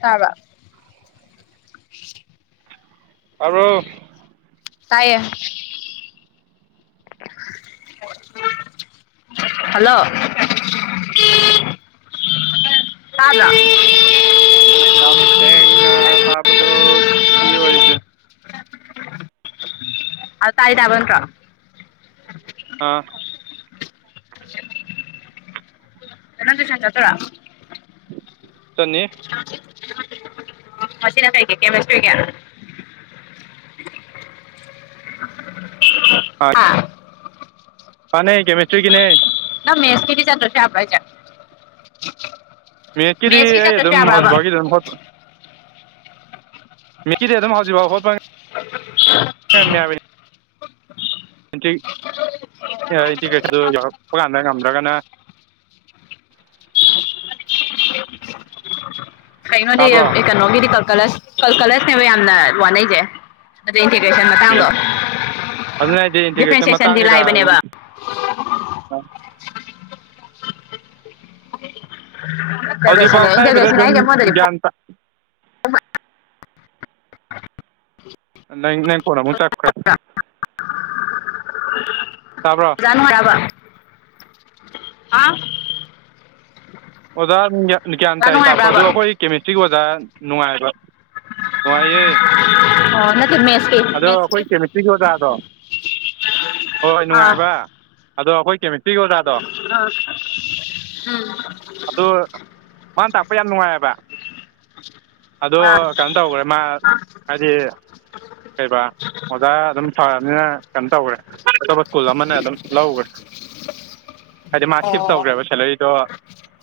ꯇꯥꯔꯕ ꯇꯕ꯭ꯔꯣ ꯇꯥꯏꯌꯦ ꯍꯜꯂꯣ ꯇꯥꯗ꯭ꯔꯣ ꯊꯪ ꯁꯦꯡꯅ ꯇꯥꯕꯗꯣ ꯖꯤ ꯑꯣꯏꯗ ꯑꯗ ꯇꯥꯏ ꯇꯕꯅꯇ꯭ꯔꯣ ꯑꯥ [unintelligible] ꯇꯨꯏꯁꯜ ꯆꯠꯇꯣꯏꯔꯣ ꯆꯠꯅꯤ [unintelligible] ꯀꯦꯃꯦꯁꯇ꯭ꯔꯤꯒꯤ ꯑꯥ [unintelligible] ꯄꯥꯟꯅꯦ ꯀꯦꯃꯤꯦꯁꯇ꯭ꯔꯤ ꯒꯤꯅꯦ ꯅꯪ ꯃꯦꯁꯀꯤꯗꯤ ꯆꯗ꯭ꯔꯁꯨ ꯌꯥꯕ꯭ꯔ ꯍꯥꯏꯁꯦ ꯃꯤꯠꯀꯤꯗꯤ ꯃꯦꯠꯁꯀꯤ ꯑꯩ ꯆꯠꯇ꯭ꯔꯁꯨ ꯑꯗꯨꯝ ꯌꯥꯕ꯭ꯔꯕ ꯍꯧꯖꯤꯛꯐꯥꯎꯒꯤ ꯑꯗꯨꯝ ꯍꯣ ꯃꯤꯀꯤꯗꯤ ꯑꯗꯨꯝ ꯍꯧꯖꯤꯐꯥꯎꯣꯠꯄ ꯎ [unintelligible] ꯀꯃꯦ ꯌꯥꯕ ꯇ ꯏꯟꯇꯤꯒ꯭ꯔꯦꯁꯟꯗꯨ ꯌꯧꯔꯛꯄ ꯀꯥꯟꯗ ꯉꯝꯗ꯭ꯔꯒꯅ ꯀꯩꯅꯣꯗꯤ ꯇꯥꯕ꯭ꯔꯣ ꯀꯩꯅꯣꯒꯤꯗꯤ ꯀꯜꯀꯂꯁ ꯀꯜꯀꯂꯁꯅꯦꯕ ꯌꯥꯝꯅ ꯋꯥꯅꯩꯁꯦ ꯑꯗꯨ ꯏꯟꯇꯤꯒ꯭ꯔꯦꯁꯟ ꯃꯇꯥꯡꯗꯣ ꯑꯗꯨꯅ ꯍꯥꯏꯗꯤ ꯏꯟꯇꯤꯒ꯭ꯔꯦꯁꯟ ꯃꯇꯥꯡ ꯗꯤꯐ꯭ꯔꯦꯟꯁꯤꯌꯦꯁꯟꯗꯤ ꯀꯩꯀꯥ ꯂꯥꯏꯕꯅꯦꯕ ꯏꯟꯇꯒ꯭ꯔꯦꯁꯟꯅꯦ ꯍꯧꯖꯤꯛꯐꯥꯎ ꯇꯛꯏꯕꯗ ꯏꯟꯇꯒ꯭ꯔꯦꯁꯟ ꯑꯗꯨꯝ ꯍꯥꯏꯁꯦ ꯑꯃꯔꯣꯝꯗꯗꯤ ꯒꯤꯌꯥꯜ ꯅꯪ ꯅꯪ ꯐꯣꯜ ꯑꯃꯨꯛ ꯆꯞꯈ꯭ꯔꯦ ꯐꯣꯛꯇ꯭ꯔꯥ ꯇꯥꯕ꯭ꯔꯣ [unintelligible] ꯍꯥ ꯑꯣꯖꯥ ꯒ꯭ꯌꯥꯟ ꯑꯣꯖꯥ ꯇꯥꯏ ꯇꯞꯄ ꯅꯨꯡꯉꯥꯏꯕ꯭ꯔꯕ ꯑꯗꯣ ꯑꯩꯈꯣꯏ ꯀꯦꯃꯤꯁꯇ꯭ꯔꯤꯒꯤ ꯑꯣꯖꯥ ꯅꯨꯡꯉꯥꯏꯕ ꯅꯨꯡꯉꯥꯏꯌꯦ ꯑꯣ ꯅꯠꯇ ꯃꯦꯁ ꯑꯗꯣ ꯑꯩꯈꯣꯏ ꯀꯦꯃꯤꯁꯇ꯭ꯔꯤꯒꯤ ꯑꯣꯖꯥꯗꯣ ꯍꯣꯏ ꯑꯥ ꯅꯨꯡꯉꯥꯏꯕ ꯑꯗꯣ ꯑꯩꯈꯣꯏ ꯀꯦꯁꯇ꯭ꯔꯤꯒꯤ ꯑꯣꯖꯥꯗꯣ ꯑ ꯎꯝ [unintelligible] ꯑꯗꯣ ꯃꯥꯅ ꯇꯥꯛꯄ ꯌꯥꯝ ꯅꯨꯡꯉꯥꯏꯑꯕ [unintelligible] ꯑꯗꯣ ꯑꯥ ꯀꯩꯅꯣ ꯇꯧꯈ꯭ꯔꯦ ꯃꯥ ꯍꯥꯏꯗꯤ ꯀꯩꯕ ꯑꯣꯖꯥ ꯑꯗꯨꯝ ꯐꯕꯅꯤꯅ ꯀꯩꯅꯣ ꯇꯧꯈ꯭ꯔꯦ ꯑꯇꯣꯞꯄ ꯁ꯭ꯀꯨꯜ ꯑꯃꯅ ꯑꯗꯨꯝ ꯂꯧꯈ꯭ꯔꯦ ꯍꯥꯏꯗꯤ ꯃꯥ ꯁꯤꯦꯞ ꯑꯣ ꯇꯧꯈ꯭ꯔꯦꯕ ꯁꯦꯂꯔꯤꯗꯣ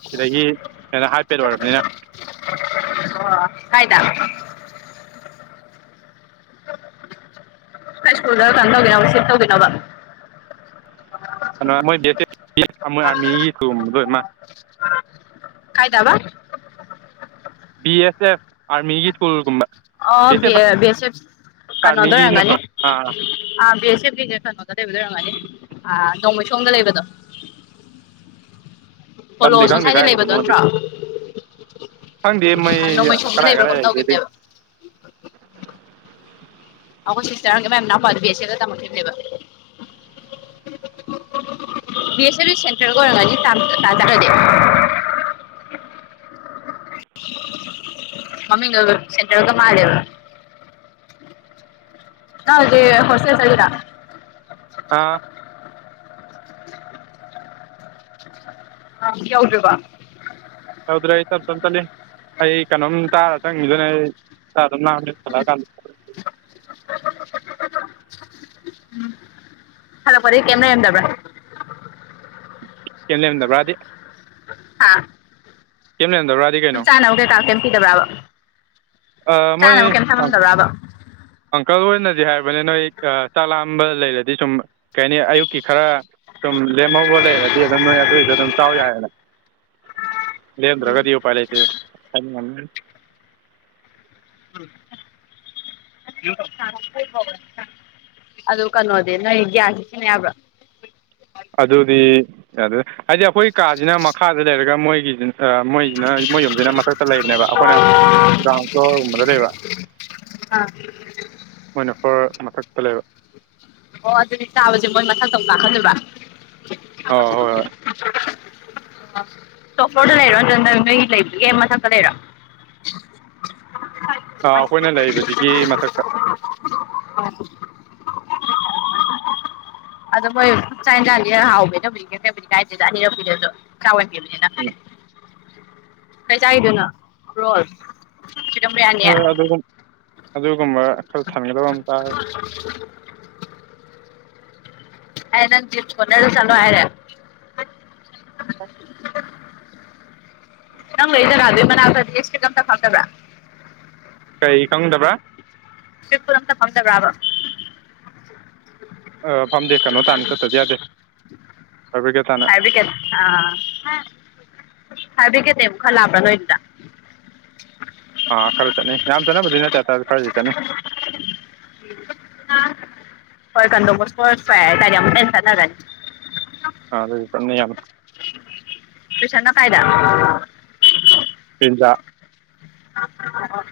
ꯁꯤꯗꯒꯤ ꯀꯩꯅꯣ ꯍꯥꯏ ꯄꯦꯗ ꯑꯣꯏꯔꯕꯅꯤꯅ ꯑꯣ ꯀꯥꯏꯗ ꯍꯥꯏ ꯁ꯭ꯀꯨꯜꯗ ꯀꯩꯅꯣ ꯇꯧꯒꯅꯣ ꯁꯤꯞ ꯇꯧꯒꯅꯣ ꯃ ꯑꯔꯃꯤ ꯊꯝ ꯂꯣꯏ ꯃꯥ ꯀꯥꯏꯗꯕ ꯕꯤ ꯑꯦꯁ ꯑꯦꯐ ꯑꯥꯔꯃꯤꯒꯤ ꯁ꯭ꯀꯨꯜꯒꯨꯝꯕ ꯑꯣ ꯕꯤ ꯑꯦꯁ ꯑꯦꯐ ꯀꯩꯅꯣꯗ ꯑꯥꯔꯃꯤꯒꯤ ꯑꯣꯏꯔꯝꯒꯅꯤ ꯅꯠꯇ꯭ꯔꯣ ꯑꯥ ꯑꯥ ꯕꯤ ꯑꯦꯁ ꯑꯦꯐꯀꯤꯅꯦ ꯀꯟꯅꯣꯒꯗ ꯂꯩꯕ ꯂꯩꯣꯏꯔꯝꯃꯅꯤ ꯑ ꯅꯣꯡꯃꯩ ꯁꯣꯝꯗ ꯂꯩꯕꯗꯣ ꯂꯝꯗꯤ ꯄꯣꯂꯣꯁꯣ ꯈꯪꯗꯦ ꯁ꯭ꯋꯥꯏꯗ ꯂꯩꯕꯗꯣ ꯅꯠꯇ꯭ꯔꯣ ꯍꯪꯗꯤ ꯃꯩ ꯅꯣꯡꯃꯩꯁꯣꯡꯗ ꯀꯗꯥꯥꯏ ꯂꯩꯕ꯭ꯔꯥ ꯀꯔꯏ ꯀꯩꯅꯣꯝ ꯂꯩꯗꯦꯗꯤ ꯇꯧꯈꯤꯕꯅꯦꯕ ꯑꯩꯈꯣꯏ ꯁꯤꯁꯇꯔ ꯀ ꯃꯦꯝꯅꯅꯥ ꯄꯥꯕꯤꯦ ꯇꯥ ꯊꯝ ꯂꯩꯕ ꯕꯤ ꯑꯦꯁ ꯑꯦꯐꯕꯤꯁ ꯁꯦꯟꯇꯔꯒ ꯑꯣꯏꯔꯅꯤ ꯇꯥꯖꯥꯔꯗꯤꯦ ꯃꯃꯤꯒ ꯁꯦꯟꯈꯔꯒ ꯃꯥꯦꯕ ꯍꯗꯦ ꯍꯁ ꯆ ꯂꯩꯗ ꯑꯥ ꯌꯎꯗ꯭ꯔꯤꯕ ꯇꯧꯗ꯭ꯔꯦ ꯑꯩ ꯆꯞ ꯆꯝ ꯆꯠꯂꯤ ꯑꯩ ꯀꯩꯅꯣꯝ ꯇꯥꯔ ꯆꯪꯉꯗꯨꯅꯦ ꯑꯩ ꯆꯥꯗꯝ ꯂꯥꯛꯅꯤ ꯆꯠꯂꯛꯑꯀꯥꯟꯗ ꯍꯂꯣ ꯀꯔꯤ ꯀꯦꯃꯦꯥ ꯌꯦꯡꯗꯕ꯭ꯔꯥ ꯀꯩ ꯂꯩꯔꯗꯕ꯭ꯔꯥꯗꯤ ꯀꯦꯝ ꯂꯩꯦꯟꯗꯧ꯭ꯔꯣ ꯇꯨ ꯆꯥꯅꯧꯦ ꯀꯥ ꯀꯦꯝꯝꯤꯗꯕ꯭ꯔꯕ ꯃꯣꯏ ꯆꯥꯏ ꯑꯃ ꯀꯦꯟ ꯊꯝꯗꯕ꯭ꯔꯥꯕꯣ ꯑꯪꯀꯜ ꯑꯣꯏꯅꯗꯤ ꯍꯥꯏꯔꯕꯅꯤ ꯅꯣꯏ ꯆꯥꯛ ꯂꯥꯝꯕ ꯂꯩꯔꯗꯤ ꯁꯨꯝ ꯀꯩ ꯍꯥꯏꯅꯤ ꯑꯌꯨꯛꯀꯤ ꯈꯔ ꯁꯨꯝ ꯂꯦꯝꯍꯧꯕ ꯂꯩꯔꯗꯤ ꯑꯗꯨꯝ ꯅꯣꯏ ꯑꯗꯨꯏꯗꯣ ꯑꯗꯨꯝ ꯆꯥꯎ ꯌꯥꯏꯌꯦꯅ ꯂꯍꯟꯗ꯭ꯔꯒꯗꯤ ꯎꯄꯥꯏ ꯂꯥꯇꯦ ꯎꯝ [unintelligible] ꯑꯗꯨ ꯀꯩꯅꯣꯗꯤ ꯅꯣꯏ ꯒ꯭ꯌꯥꯁ ꯁꯤ ꯁꯤꯟꯅ ꯌꯥꯕ꯭ꯔꯥ ꯑꯗꯨꯗꯤ ꯌꯥꯗ ꯍꯥꯏꯗꯤ ꯑꯩꯈꯣꯏ ꯀꯥꯁꯤꯅ ꯃꯈꯥꯗ ꯂꯩꯔꯒ ꯃꯣꯏꯒꯤꯁꯤ ꯃꯣꯏꯁꯤꯅ ꯃꯣꯏ ꯌꯨꯝꯁꯤꯅ ꯃꯊꯛꯇ ꯂꯩꯕꯅꯦꯕ ꯑꯩꯈꯣꯏꯅ ꯒ꯭ꯔꯥꯎꯟ ꯐ꯭ꯂꯣꯔꯒꯨꯝꯕꯗ ꯂꯩꯕ ꯃꯣꯏꯅ ꯐ꯭ꯂꯣꯔ ꯃꯊꯛꯇ ꯂꯩꯕ ꯑꯣ ꯑꯗꯨꯗꯤ ꯆꯥꯕꯁꯦ ꯃꯣꯏ ꯃꯊꯛꯇꯪ ꯇꯥꯈꯠꯂꯕ꯭ꯔ ꯑꯥ ꯍꯣꯏ ꯍꯣꯏ ꯑ ꯇꯣꯄꯣꯔꯗ ꯂꯩꯔꯣ ꯅꯠꯇ꯭ꯔꯅ ꯅꯣꯏ ꯂꯩꯕꯒꯤ ꯃꯊꯛꯇ ꯂꯩꯔꯣ ꯑꯩꯈꯣꯏꯅ ꯂꯩꯔꯤꯕꯁꯤꯒꯤ ꯃꯊꯛꯇ ꯍ ꯑꯗꯣ ꯃꯣꯏ ꯆꯥꯛ ꯌꯦꯟꯖꯥꯡꯗꯤ ꯍꯥꯎꯕꯤꯗꯕꯨꯗꯤ ꯀꯩꯛꯇꯕꯨꯗꯤ ꯀꯥꯏꯗꯦꯗ ꯑꯅꯤꯔꯛꯄꯤꯗꯁꯨ ꯆꯥꯎꯥꯎꯍꯟꯕꯤꯕꯅꯤꯅ ꯀꯩ ꯆꯥꯏꯗꯨꯅꯣ ꯔꯣꯜ ꯆꯤꯛꯀꯟ ꯕꯤꯔꯌꯥꯅꯤ ꯍꯣꯏ ꯑꯗꯨꯒ ꯑꯗꯨꯒꯨꯝꯕ ꯈꯔ ꯊꯟꯒꯗꯕ ꯑ ꯍꯥꯏ ꯅꯪ ꯞꯣꯟꯅꯔꯣ ꯁꯜꯋꯥ ꯍꯥꯏꯔꯦ ꯑ ꯅꯪ ꯂꯩꯗꯔ ꯑꯗꯨ ꯃꯅ꯭ꯔ ꯌꯦꯁ ꯝ ꯇꯄꯥꯛ꯭ꯔ ꯀꯥꯏ ꯈꯪꯗꯕ꯭ꯔ ꯇꯤꯄꯨꯔꯝ ꯐꯝꯗꯕ꯭ꯔꯕꯝ ꯑ ꯐꯝꯗꯦ ꯀꯩꯅꯣ ꯇꯥꯅ ꯆꯠꯇꯗꯤ ꯌꯥꯗꯦ ꯍꯥꯏ ꯍꯥꯏ ꯕꯔꯤꯀꯦꯠ ꯑꯥ ꯐ ꯕ꯭ꯔꯤꯀꯦꯠꯅꯦ ꯑꯃꯨꯛ ꯈꯜꯂꯥꯛꯑꯕ꯭ꯔꯥ ꯅꯣꯏꯅꯤꯅ ꯑꯥ ꯈꯔ ꯇꯅꯦ ꯌꯥꯝ ꯇꯅꯕꯨꯗꯤ ꯅ ꯇꯦ ꯈꯔꯗꯤ ꯇꯅꯦ ꯍꯣꯏ ꯀꯟꯣꯕꯨꯁꯄꯁ ꯐ ꯇ ꯑꯃꯦꯟꯁ ꯒꯥꯅꯤ ꯑꯥ ꯑꯗꯨ ꯇꯠꯅ ꯌꯥꯅ ꯇꯨꯢꯁꯟꯅꯥ ꯀꯥꯏꯗ ꯄꯤꯖꯥ ꯑꯣ ꯑꯣ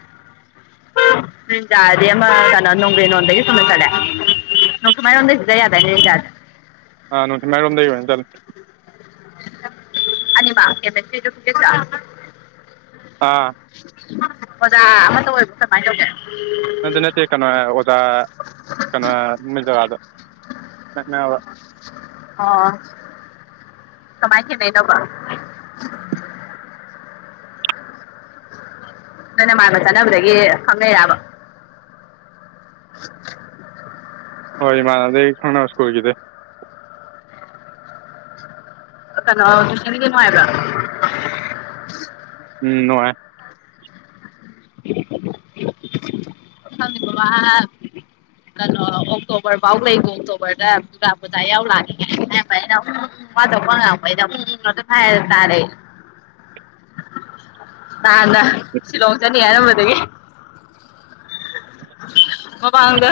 ꯇ꯭ꯔꯤꯖꯥ ꯑꯗꯤ ꯑꯃ ꯀꯩꯅꯣ ꯅꯣꯡꯒ꯭ꯔꯦꯟ ꯅꯣꯟꯗꯒꯤ ꯆꯨꯝꯅ ꯆꯠꯂꯦ [unintelligible] ꯆꯠ ꯌꯥꯗꯥꯢꯅꯦ ꯇ꯭ꯔꯤꯖꯥꯁꯦ ꯑꯥ ꯆꯤꯡ ꯃꯩꯔꯣꯝꯗꯩ ꯑꯣꯏꯅ ꯆꯠ [unintelligible] ꯑꯥ ꯑꯣꯖꯥ ꯑꯃꯇ ꯑꯣꯏꯕ꯭ꯔꯣ ꯀꯃꯥꯏꯅ ꯇꯧꯒꯦ ꯅꯗꯤ ꯅꯠꯇꯦ ꯀꯩꯅꯣ ꯑꯣꯖꯥ ꯀꯩꯅꯣ ꯅꯨꯃꯤ ꯖꯒꯥꯗ ꯅꯛꯅꯕ ꯑꯣ ꯀꯃꯥꯏ ꯊꯦꯡꯅꯩ ꯅꯣꯕ ꯅꯣꯏ ꯅꯃꯥꯅ ꯆꯠꯅꯕꯗꯒꯤ ꯈꯪꯅꯩꯔꯕ [inaudible] ꯍꯣꯏ ꯏꯃꯥꯟꯅꯗꯩ ꯈꯪꯅꯕ ꯁ꯭ꯀꯨꯜꯒꯤꯗꯩ ꯀꯩꯅꯣ ꯇꯨꯢꯁꯟꯒꯤꯗꯨ ꯅꯨꯉꯥꯢꯕ꯭ꯔ ꯎꯝ ꯅꯨꯡꯉꯥꯏ [inaudible] ꯋꯥ ꯀꯩꯅꯣ ꯑꯣꯛꯇꯣꯕꯔ ꯐꯥꯎ ꯂꯩꯒꯣ ꯑꯣꯛꯇꯣꯕꯔꯗ ꯗꯨꯒꯥ ꯄꯨꯖꯥ ꯌꯥꯎ ꯂꯥꯛꯀꯦ ꯍꯥꯏꯅꯕꯅꯤ ꯃꯥ ꯊꯣꯛꯄ ꯄꯨꯉꯥꯡ ꯉꯥꯡꯕꯅꯤꯅ ꯎꯡ ꯎꯡ ꯉꯥꯛꯇ ꯍꯥꯢꯔ ꯇꯥꯔꯦ ꯑꯩ ꯅꯍꯥꯟꯅ ꯁꯤꯂꯣꯡ ꯆꯠꯅꯤ ꯍꯥꯏꯔꯝꯕꯗꯒꯤ [inaudible] ꯃꯃꯥꯡꯗ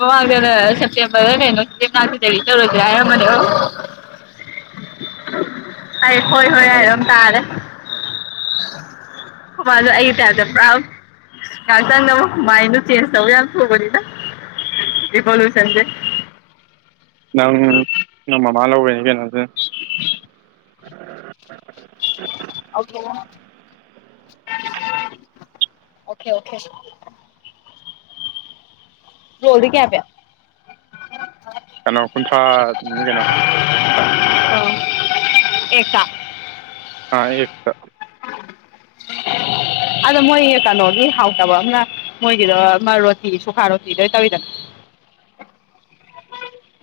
ꯃꯃꯥꯡꯗꯅ ꯁꯦꯞꯇꯦꯝꯕꯔꯔ ꯀꯩꯅꯣꯁꯤꯗꯤ [unintelligible] ꯍꯥꯏꯔꯝꯕꯅꯦꯕ ꯑꯩ ꯍꯣꯏ ꯍꯣꯏ ꯍꯥꯏꯔ ꯑꯗꯨꯝ ꯇꯥꯔꯦ ꯈꯣꯢ ꯕꯥꯁꯨ ꯑꯩꯒꯤ ꯇꯥꯏꯞꯇ ꯄꯨꯔꯥ ꯉꯥꯛꯇꯪꯗ ꯃꯥꯏꯟꯗꯨ ꯆꯦꯟꯖ ꯇꯧ ꯌꯥꯝ ꯊꯨꯕꯅꯤꯅ ꯏꯚꯣꯂꯨꯁꯟ ꯁꯦ ꯅꯪ ꯅꯪ ꯃꯃꯥ ꯂꯧꯕꯩꯅꯤ ꯀꯩꯅꯣ ꯑꯗꯨꯅꯥ ꯑꯣꯈꯦ ꯑꯣꯈꯦ ꯑꯣꯈꯦ ꯔꯣꯜꯗꯤ ꯀꯌꯥ ꯄꯤ ꯀꯩꯅꯣ ꯀꯨꯟꯊ꯭ꯔꯥꯅꯤ ꯀꯩꯅꯣ ꯑꯣ ꯑꯦꯛꯇ ꯑꯥ ꯏꯌꯦꯛꯇ ꯑꯗꯣ ꯃꯣꯏ ꯀꯩꯅꯣꯒꯤ ꯍꯥꯎꯇꯕ ꯑꯃꯅ ꯃꯣꯏꯒꯤꯗꯣ ꯑꯃ ꯔꯣꯇꯤ ꯁꯨꯈꯥ ꯔꯣꯇꯤꯗꯨ ꯑꯣꯏ ꯇꯧꯋꯤꯗꯅ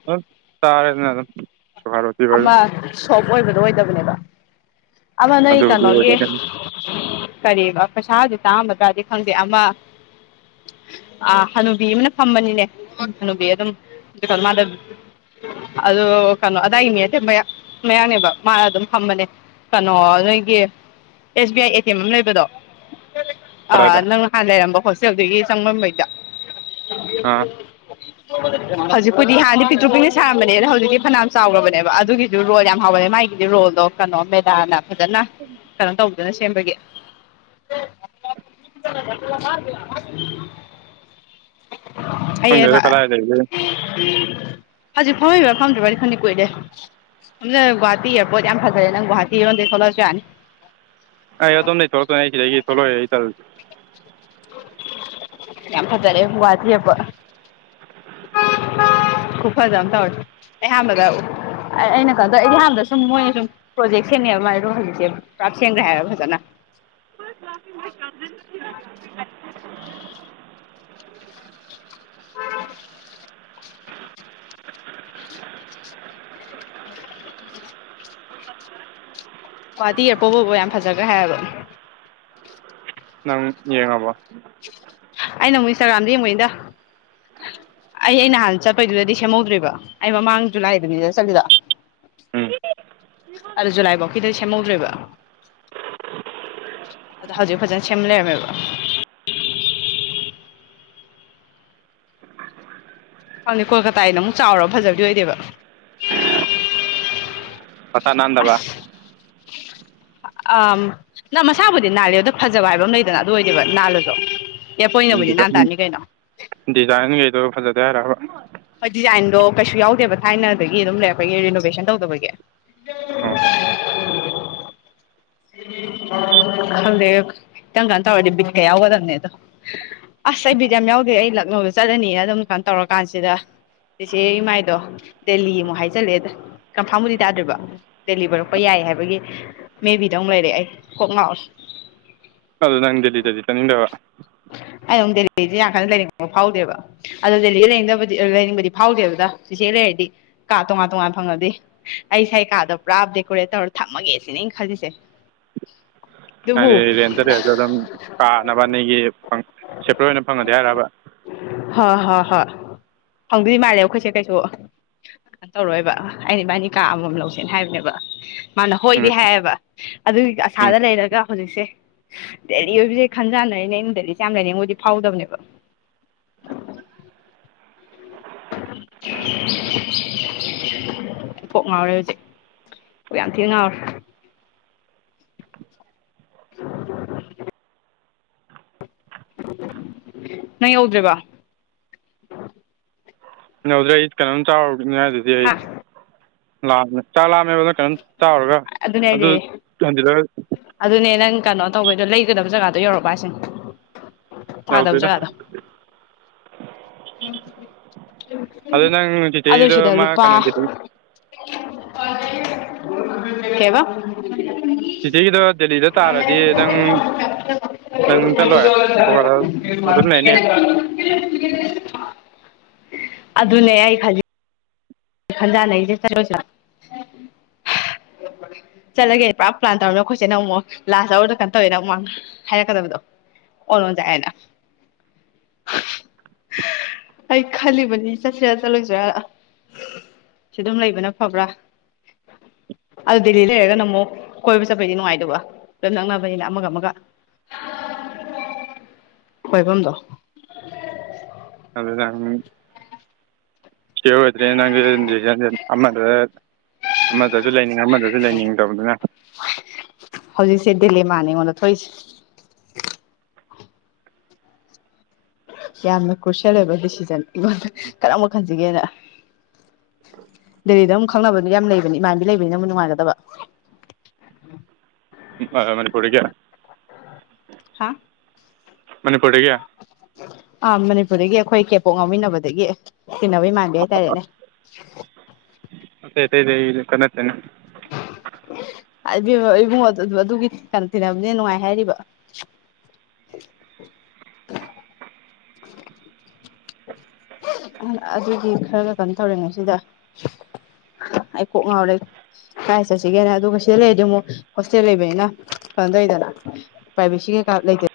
ꯑꯗꯨꯝ ꯆꯥꯔꯦꯗꯅ ꯑꯗꯨꯝ ꯁꯨꯒꯔ ꯔꯣꯇꯤ ꯑꯣꯏꯔꯣ ꯑꯃ ꯁꯣꯐ ꯑꯣꯏꯕꯗꯣ ꯑꯣꯏꯗꯕꯅꯦꯕ ꯑꯃ ꯅꯣꯏ ꯑꯗꯨꯕꯨꯗꯤ ꯀꯩꯅꯣꯒꯤ ꯑꯣꯏꯔꯣꯏꯗꯣꯏꯅꯤ ꯀꯔꯤꯕ ꯄꯩꯁꯥꯒꯗꯤ ꯇꯥꯡꯂꯝꯒꯗ꯭ꯔꯥ ꯈꯪꯗꯦ ꯑꯃ ꯑ ꯍꯅꯨꯕꯤ ꯑꯃꯅ ꯐꯝꯕꯅꯤꯅꯦ ꯍꯅꯨꯕꯤ ꯑꯗꯨꯝ ꯃꯥꯗꯨ ꯑꯗꯨ ꯀꯩꯅꯣ ꯑꯗ ꯑꯗꯥꯏꯗꯤ ꯃꯤ ꯅꯇꯦ ꯃꯌꯥꯡꯅꯦꯕ ꯃꯥ ꯑꯗꯨꯝ ꯐꯝꯕꯅꯦ ꯀꯩꯅꯣ ꯅꯣꯏꯒꯤ S B I A T M ꯑꯃ ꯂꯩꯕꯗꯣ ꯀꯗꯥꯏꯗ ꯑꯥ ꯅꯪ ꯍꯥꯟ ꯂꯩꯔꯝꯕ ꯍꯣꯁꯇꯦꯜꯗꯨꯒꯤ ꯆꯪꯕꯝꯂꯩꯗ ꯑꯥ ꯍꯧꯖꯤꯛꯄꯨꯗꯤ ꯍꯥꯟꯅꯗꯤ ꯄꯤꯛꯇ꯭ꯔꯨ ꯄꯤꯛꯅ ꯁꯥꯔꯝꯕꯅꯦ ꯑꯗ ꯍꯧꯖꯤꯛꯇꯤ ꯐꯅꯥꯌꯥꯝ ꯆꯥꯎꯔꯕꯅꯦꯕ ꯑꯗꯨꯒꯤꯗꯨ ꯔꯣꯜ ꯌꯥꯝ ꯍꯥꯎꯕꯅꯦ ꯃꯥꯒꯤꯗꯤ ꯔꯣꯜꯗꯣ ꯀꯩꯅꯣ ꯃꯦꯗꯥꯅ ꯐꯖꯅ ꯀꯩꯅꯣ ꯇꯧꯗꯅ ꯁꯦꯝꯕꯒꯤ [inaudible] [unintelligible] ꯑꯩꯑꯦꯒ ꯈꯪꯗꯦꯗ ꯀꯗꯥꯏ ꯂꯩꯕꯒꯦ ꯍꯧꯖꯤꯛ ꯐꯝꯃꯤꯕ ꯐꯝꯗꯕꯗꯤ ꯈꯪꯗꯦ ꯀꯨꯏꯔꯦ ꯁꯝꯅ ꯒꯨꯍꯥꯇꯤ ꯏꯌꯥꯔꯄꯣꯔꯠ ꯌꯥꯝ ꯐꯖꯔꯦ ꯅꯪ ꯒꯨꯍꯥꯇꯤꯔꯣꯝꯗꯒꯤ ꯊꯣꯛꯂꯛꯑꯁꯨ ꯌꯥꯅꯤ ꯑꯩ ꯑꯗꯣꯝꯗꯩ ꯊꯣꯛꯂꯛꯇꯣꯏꯅꯦ ꯑꯩ ꯁꯤꯗꯒꯤ ꯊꯣꯛꯂꯛꯑꯣꯏ ꯑꯩ ꯇꯜꯂꯤ ꯌꯥꯝ ꯐꯖꯔꯦ ꯒꯨꯋꯥꯇꯤ ꯏꯌꯥꯔꯄꯣꯔꯇ ꯈꯨꯐꯖ ꯑꯝ ꯇꯧꯔꯦ ꯑꯩ ꯑꯍꯥꯟꯕꯗ ꯑꯩ ꯑꯩꯅ ꯈꯪꯟꯗ ꯑꯩꯗꯤꯍꯥꯟꯗ ꯁꯨꯝ ꯃꯣꯏꯅ ꯁꯨꯝ ꯄ꯭ꯔꯣꯖꯦꯛ ꯁꯦꯡꯟꯅꯩꯑꯕ ꯃꯥꯏꯔꯣ ꯈꯜꯂꯤꯛꯁꯦ ꯄꯨꯔꯞ ꯁꯦꯡꯈ꯭ꯔꯦ ꯍꯥꯏꯕ ꯐꯖꯅ ꯑꯣꯏ ꯆꯗꯅꯤ [inaudible] ꯄꯦꯠ ꯄ꯭ꯔꯦꯠ [inaudible] ꯒꯨꯋꯥꯥꯇꯤ ꯏꯌꯥꯔꯄꯣꯠ ꯕꯣ ꯌꯥꯝ ꯐꯖꯈ꯭ꯔ ꯍꯥꯏꯕ ꯎꯨꯝ ꯌꯦꯡꯉꯕ ꯑꯩꯅ ꯑꯃꯨꯛ ꯏꯟꯁꯇꯥꯒ꯭ꯔꯥꯝꯗ ꯌꯦꯡꯕꯅꯤꯗ ꯑꯩ ꯑꯩ ꯅꯍꯥꯟ ꯆꯠꯄꯩꯗꯨꯗꯗꯤ ꯁꯦꯝꯍꯧꯗ꯭ꯔꯤꯕ ꯑꯩ ꯃꯃꯥꯡ ꯖꯨꯂꯥꯏ ꯑꯗꯨꯅꯤꯗꯨꯗ ꯆꯠꯂꯤꯗꯣ ꯎꯝ ꯑ ꯖꯨꯂꯥꯏꯐꯥꯎ ꯈꯤꯗꯤ ꯁꯦꯝꯍꯧꯗ꯭ꯔꯤꯕ ꯑꯗꯣ ꯍꯧꯖꯤꯛ ꯐꯖꯅ ꯁꯦꯝ ꯂꯩꯔꯝꯃꯦꯕ ꯍꯥꯏꯗꯤ ꯀꯣꯜꯀꯇꯥꯒꯤꯅ ꯑꯃꯨꯛ ꯆꯥꯎꯔꯒ ꯐꯖꯕꯗꯤ ꯑꯣꯏꯗꯦꯕ ꯃꯁꯥ ꯅꯥꯟꯗꯕ ꯁꯤ ꯑ ꯅꯪ ꯃꯁꯥꯕꯨꯗꯤ ꯅꯥꯜꯂꯤ ꯑꯗꯨꯗ ꯐꯖꯕ ꯍꯥꯏꯕ ꯑꯃ ꯂꯩꯗꯅ ꯑꯗꯨ ꯑꯣꯏꯗꯦꯕ ꯅꯥꯜꯂꯁꯨ ꯎꯝ ꯑꯦꯔꯄꯣꯔꯠꯅꯕꯨꯗꯤ ꯅꯥꯟ ꯗꯤꯖꯥꯏꯟ ꯇꯥꯅꯤ ꯀꯩꯅꯣ ꯗꯤꯖꯥꯏꯟꯈꯩꯗꯣ ꯐꯖꯗꯦ ꯍꯥꯏꯔꯕ ꯍꯣꯏ ꯗꯤꯖꯥꯏꯟꯗꯣ ꯀꯩꯁꯨ ꯌꯥꯎꯗꯦꯕ ꯊꯥꯏꯅꯗꯒꯤ ꯑꯗꯨꯝ ꯂꯩꯔꯛꯄꯒꯤ ꯔꯤꯅꯣꯕꯦꯁꯟ ꯇꯧꯗꯕꯒꯤ ꯎꯝ ꯈꯪꯗꯦ ꯈꯤꯇꯪ ꯀꯥꯟ ꯇꯧꯔꯗꯤ ꯕꯤꯠꯀ ꯌꯥꯎꯒꯗꯕꯅꯦ ꯑꯗꯣ ꯑꯁ ꯑꯩ ꯕꯤꯠ ꯌꯥꯝ ꯌꯥꯎꯗꯦ ꯑꯩ ꯂꯛꯅꯧꯗ ꯆꯠꯂꯅꯤꯅ ꯑꯗꯨꯝ ꯀꯥꯏꯅ ꯇꯧꯔꯀꯥꯟꯁꯤꯗ ꯏꯆꯦ ꯏꯃꯥꯏꯗꯣ ꯗꯦꯜꯂꯤ ꯑꯃꯨꯛ ꯍꯥꯏꯖꯠꯂꯦꯗ ꯀꯝꯐꯥꯕꯨꯗꯤ ꯇꯥꯗ꯭ꯔꯤꯕ ꯗꯦꯜꯂꯤ ꯑꯣꯏꯔꯛꯄ ꯌꯥꯏ ꯍꯥꯏꯕꯒꯤ ꯃꯦꯕꯤꯗ ꯑꯃꯨꯛ ꯂꯩꯔꯑꯦ ꯑꯩ ꯀꯣꯛ ꯉꯥꯡꯔꯦ ꯑꯗꯨ ꯅꯪ ꯗꯦꯜꯂꯤꯗꯗꯤ ꯆꯠꯅꯤꯡꯗꯕ ꯑꯩ ꯑꯃꯨꯛ ꯗꯦꯜꯂꯤꯁꯦ ꯌꯥꯝ ꯀꯟꯅ ꯂꯩꯅꯤꯡꯕꯗꯤ ꯐꯥꯎꯗꯦꯕ ꯑꯗꯣ ꯗꯦꯜꯂꯤ ꯂꯩꯅꯤꯡꯗꯕꯗꯤ ꯂꯩꯅꯤꯡꯕꯗꯤ ꯐꯥꯎꯗꯦ ꯑꯗꯨꯗ ꯆꯤꯆꯦ ꯂꯩꯔꯗꯤ ꯀꯥ ꯇꯣꯉꯥꯟ ꯇꯣꯉꯥꯟ ꯐꯪꯉꯗꯤ ꯑꯩ ꯁꯥꯏꯀꯥꯗꯣ ꯄꯨꯔꯥ ꯗꯦꯀꯣꯔꯦꯠ ꯇꯧꯔ ꯊꯝꯃꯒꯦ ꯁꯤꯅꯦ ꯈꯜꯂꯤꯁꯦ ꯑꯗꯨꯕꯨ ꯍꯥꯏꯗꯤ ꯔꯦꯟꯇ ꯔꯦꯟꯁꯨ ꯑꯗꯨꯝ ꯀꯥꯅꯕ ꯅꯒꯤ ꯁꯦꯄꯔꯦꯠ ꯑꯣꯏꯅ ꯐꯪꯒꯗꯤ ꯍꯥꯏꯔꯕ ꯍꯣꯏ ꯍꯣꯏ ꯍꯣꯏ ꯍꯪꯗꯣꯏꯗꯤ ꯃꯥꯜꯂꯦ ꯑꯩꯈꯣꯏꯁꯦ ꯀꯩꯁꯨ ꯇꯧꯔꯣꯏꯕ ꯑꯩꯗꯤ ꯏꯕꯥꯅꯤ ꯀꯥ ꯑꯃꯃꯝ ꯂꯧꯁꯦꯅ ꯍꯥꯏꯕꯅꯦꯕ ꯃꯥꯅ ꯎꯝ ꯍꯣꯏꯗꯤ ꯍꯥꯏꯌꯦꯕ ꯑꯗꯨꯒꯤ ꯎꯝ ꯑꯁꯥꯗ ꯂꯩꯔꯒ ꯍꯧꯖꯤꯛꯁꯦ ꯗꯦꯜꯂꯤ ꯑꯣꯏꯕꯁꯦ ꯈꯟꯖꯥꯟꯅꯔꯤꯅꯦ ꯑꯩꯅ ꯗꯦꯜꯂꯤ ꯌꯥꯝ ꯂꯩꯅꯤꯡꯕꯗꯤ ꯃꯣꯏꯗꯤ ꯐꯥꯎꯗꯕꯅꯦꯕ [inaudible] ꯄꯣꯛ ꯉꯥꯎꯔꯦ ꯍꯧꯖꯤꯛ ꯌꯥꯝ ꯊꯤꯅ ꯉꯥꯎꯔꯦ ꯎ ꯅꯪ ꯌꯧꯗ꯭ꯦꯔꯤꯕ ꯀꯧꯗ꯭ꯔꯦ ꯑꯩ ꯀꯩꯅꯣꯝ ꯆ ꯆꯥꯎꯔꯅꯤ ꯍꯥꯏꯗꯨꯗꯤ ꯑꯩ ꯍꯥ ꯂꯥꯛꯑꯝꯃꯦ ꯆꯥ ꯂꯥꯛꯝꯃꯦꯕꯗ ꯀꯩꯅꯣꯝ ꯇ ꯆꯥꯎꯔꯒ ꯑꯗꯨꯅꯦ ꯑꯗꯨ ꯑꯩꯗꯤ ꯊꯣꯟꯖꯤꯜꯂꯒ ꯑꯗꯨꯅꯦ ꯅꯪ ꯀꯩꯅꯣ ꯇꯧꯕꯩꯗꯣ ꯂꯩꯒꯗꯕ ꯖꯒꯥꯗꯣ ꯌꯧꯔꯛꯄ ꯍꯥꯏꯁꯦ ꯌꯥꯎꯗꯦꯗ ꯑꯗꯨ ꯅꯪ ꯑꯗꯨ ꯁꯤꯗ ꯆꯤꯆꯦꯒꯤꯗꯣ ꯃꯥ ꯂꯨꯄꯥ ꯀꯩꯅꯣ ꯀꯦꯕ [unintelligible] ꯁꯤꯤꯇꯤꯒꯤꯗꯣ ꯗꯦꯜꯂꯤꯗ ꯇꯥꯔꯗꯤ ꯅꯪ ꯅꯪ ꯆꯠꯂꯣꯏ ꯀꯣ ꯑꯗꯨꯝ ꯂꯩꯅꯦ ꯑꯗꯨꯅꯦ ꯑꯩ ꯈꯖꯩ ꯈꯟꯗꯥ ꯂꯩꯁꯦ ꯆ ꯆꯠꯂꯒꯦ ꯄꯨꯔꯥ ꯄ꯭ꯂꯥꯟꯧꯔꯤꯃꯤ ꯑꯩꯈꯣꯏꯦ ꯅꯪ ꯑꯃꯨꯛ ꯂꯥꯁ ꯑꯔꯗ ꯀꯟꯅ ꯇꯧꯋꯦ ꯅꯪ ꯑꯃꯛꯥꯡꯅ ꯍꯥꯏꯔꯛꯀꯕꯗꯣ ꯀꯣꯥꯏꯅ ꯑꯩ ꯈꯜꯂꯤꯕꯅꯤ ꯆꯠꯁꯤꯔꯥ ꯆꯠꯂꯨꯁꯤꯔꯥ ꯁꯤ ꯑꯗꯨꯝ ꯂꯩꯕꯅ ꯐꯕ꯭ꯔꯥ ꯑꯗꯨ ꯗꯦꯜꯂꯤ ꯂꯩꯔꯒꯅ ꯑꯃꯨꯛ ꯀꯣꯏꯕ ꯆꯠꯄꯩꯗꯤ ꯅꯨꯡꯉꯥꯏꯗꯕ ꯂꯝ ꯅꯛꯅꯕꯅꯤꯅ ꯑꯃꯒ ꯑꯃꯒ ꯈꯣꯏꯐꯝꯗꯣ ꯑꯗꯨ ꯇꯥꯡ [unintelligible] ꯑꯃꯗ ꯑꯃꯗꯁꯨ ꯂꯩꯅꯤꯡꯉ ꯑꯃꯗꯁꯨ ꯂꯩꯅꯤꯡꯉꯗꯕꯗꯨꯅ ꯍꯧꯖꯤꯛꯁꯦ ꯗꯦꯜꯂꯤ ꯃꯥꯅꯤ ꯑꯩꯉꯣꯟꯗ ꯊꯣꯛꯏꯁꯦ ꯌꯥꯝꯅ ꯀ꯭ꯔꯨꯁꯤꯌꯦꯜ ꯑꯣꯏꯕ ꯗꯤꯁꯤꯖꯟ ꯑꯩꯉꯣꯟꯗ ꯀꯔꯝꯕꯛ ꯈꯟꯁꯤꯒꯦꯅ ꯗꯦꯜꯂꯤꯗ ꯑꯗꯨꯝ ꯈꯪꯅꯕꯗꯨ ꯌꯥꯝ ꯂꯩꯕꯅꯤ ꯏꯃꯥꯟꯗꯤ ꯂꯩꯕꯅꯤꯅ ꯑꯃꯨꯛ ꯅꯨꯡꯉꯥꯏꯒꯗꯕ ꯃꯅꯤꯄꯨꯗꯒꯤ ꯍꯥ ꯃꯅꯤꯄꯨꯔꯗꯒ ꯑ ꯃꯅꯤꯄꯨꯔꯗꯒꯤ ꯑꯩꯈꯣꯏ ꯀꯦꯄꯣꯛ ꯉꯥꯎꯃꯤꯟꯅꯕꯗꯒꯤ ꯇꯤꯟꯅꯕꯩꯃꯅ [unintelligible] ꯕꯦꯝꯃ ꯏꯕꯨꯡꯉꯣ ꯑꯗꯨꯒꯤ ꯀꯩꯅꯣ ꯇꯤꯟꯅꯕꯅꯦ ꯅꯨꯡꯉꯥꯏ ꯍꯥꯏꯔꯤꯕ ꯑꯗꯨꯗꯤ ꯈꯔꯒ ꯀꯩꯅꯣ ꯇꯧꯔꯤꯦꯉꯩ ꯁꯤꯗ ꯑꯩ ꯀꯣꯛ ꯉꯥꯎꯔꯦ ꯂꯥꯏ ꯆꯠꯁꯤꯒꯦꯅꯦ ꯑꯗꯨꯒ ꯁꯤꯗ ꯂꯩꯔꯗꯤ ꯑꯃꯨꯛ ꯍꯣꯁꯇꯦꯜ ꯂꯩꯕꯅꯤꯅ ꯀꯩꯅꯣꯝꯗꯧꯔꯤꯗꯅ ꯄ꯭ꯔꯚꯦꯁ ꯀꯩꯥ ꯂꯩꯇꯦ